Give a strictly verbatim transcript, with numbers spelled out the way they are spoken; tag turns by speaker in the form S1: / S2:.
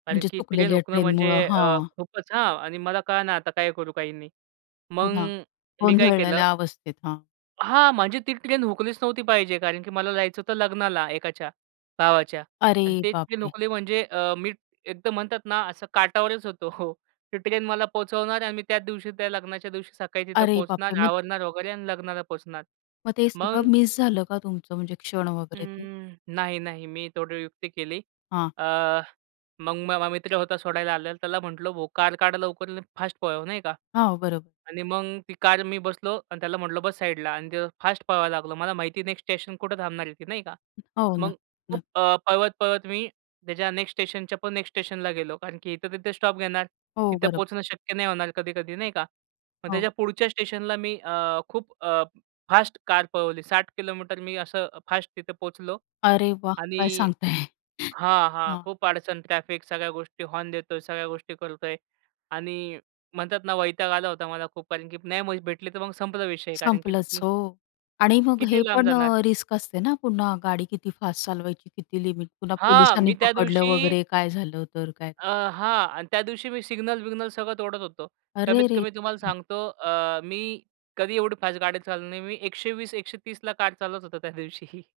S1: कारण,
S2: म्हणजे
S1: की ट्रेन
S2: चुकलेल्या
S1: हुकणं म्हणजे
S2: ट्रेनमुळं.
S1: अ,
S2: हां.
S1: खूपच हां, आणि मला कळेना आता काय करू, काही नाही.
S2: हो
S1: मग
S2: ना.
S1: मी काय केलं
S2: गोंधळलेल्या अवस्थेत. हां.
S1: हां, म्हणजे ती ट्रेन हुकलीच नव्हती पाहिजे कारण, की मला जायचं होतं लग्नाला एकाच्या, भावाच्या
S2: अरे,
S1: आणि ते ट्रेन
S2: बापरे!
S1: हुकली म्हणजे अ, मी एकदम म्हणतात ना असं काठावरच होतो. ती ट्रेन मला पोहचवणार आणि मी त्याच दिवशी, त्या लग्नाच्या दिवशी सकाळी तिथं
S2: अरे,
S1: पोहचणार,
S2: बापरे! मग
S1: आवरणार वगैरे अन् लग्नाला पोहचणार.
S2: मग ते
S1: मग
S2: सगळं मिस झालं का तुमचं म्हणजे क्षण वगैरे ते?
S1: अं, नाही, नाही. मी थोडी युक्ती केली.
S2: हां.
S1: अ, मग माझा मित्र होता सोडायला आलेला, त्याला म्हटलं, "भो कार काढ लवकर आणि फास्ट पळव," नाही का
S2: हां, बरोबर.
S1: आणि मग ती कार मी बसलो आणि त्याला म्हटलं बस साइडला आणि ते फास्ट पळवायला लागलो. मला माहिती नेक्स्ट स्टेशन कुठे थांबणार आहे ती नाही का.
S2: हो ना,
S1: मग
S2: न
S1: खूप अ, पळवत-पळवत मी त्याच्या नेक्स्ट स्टेशनच्या पण नेक्स्ट स्टेशनला गेलो कारण, की इथे-तिथे स्टॉप घेणार,
S2: हो,
S1: तिथे
S2: बरोबर.
S1: पोहचणं शक्य नाही होणार कधी-कधी नाही का. मग त्याच्या
S2: हो.
S1: पुढच्या स्टेशनला मी अ, खूप अ, फास्ट कार पळवली. साठ किलोमीटर मी असं फास्ट तिथे पोहचलो
S2: अरे, वाह! काय
S1: आणि
S2: सांगताय?
S1: हां, हां.
S2: हां.
S1: खूप अडचण ट्रॅफिक सगळ्या गोष्टी हॉर्न देतोय, सगळ्या गोष्टी करतोय आणि म्हणतात ना वैताग आला होता मला खूप कारण, की नाही मग भेटली, तर मग संपला विषय कारण, की
S2: संपलंच,
S1: अ
S2: हो आणि मग
S1: किती
S2: हे
S1: लांब
S2: पण
S1: जाणार?
S2: अ, रिस्क असते ना, पुन्हा गाडी किती फास्ट चालवायची, किती लिमिट. पुन्हा
S1: हां.
S2: पोलिसांनी
S1: मी त्या
S2: पकडलं
S1: दिवशी
S2: वगैरे काय झालं तर काय?
S1: अ, हां. आणि त्यादिवशी मी सिग्नल-बिग्नल सगळं तोडत होतो.
S2: अरेरे!
S1: कमीत-कमी तुम्हाला सांगतो अ, मी कधी एवढी फास्ट गाडी चालवणार नाही. मी एकशे वीस, एकशे तीस ला कार चालवत होतो त्या दिवशी.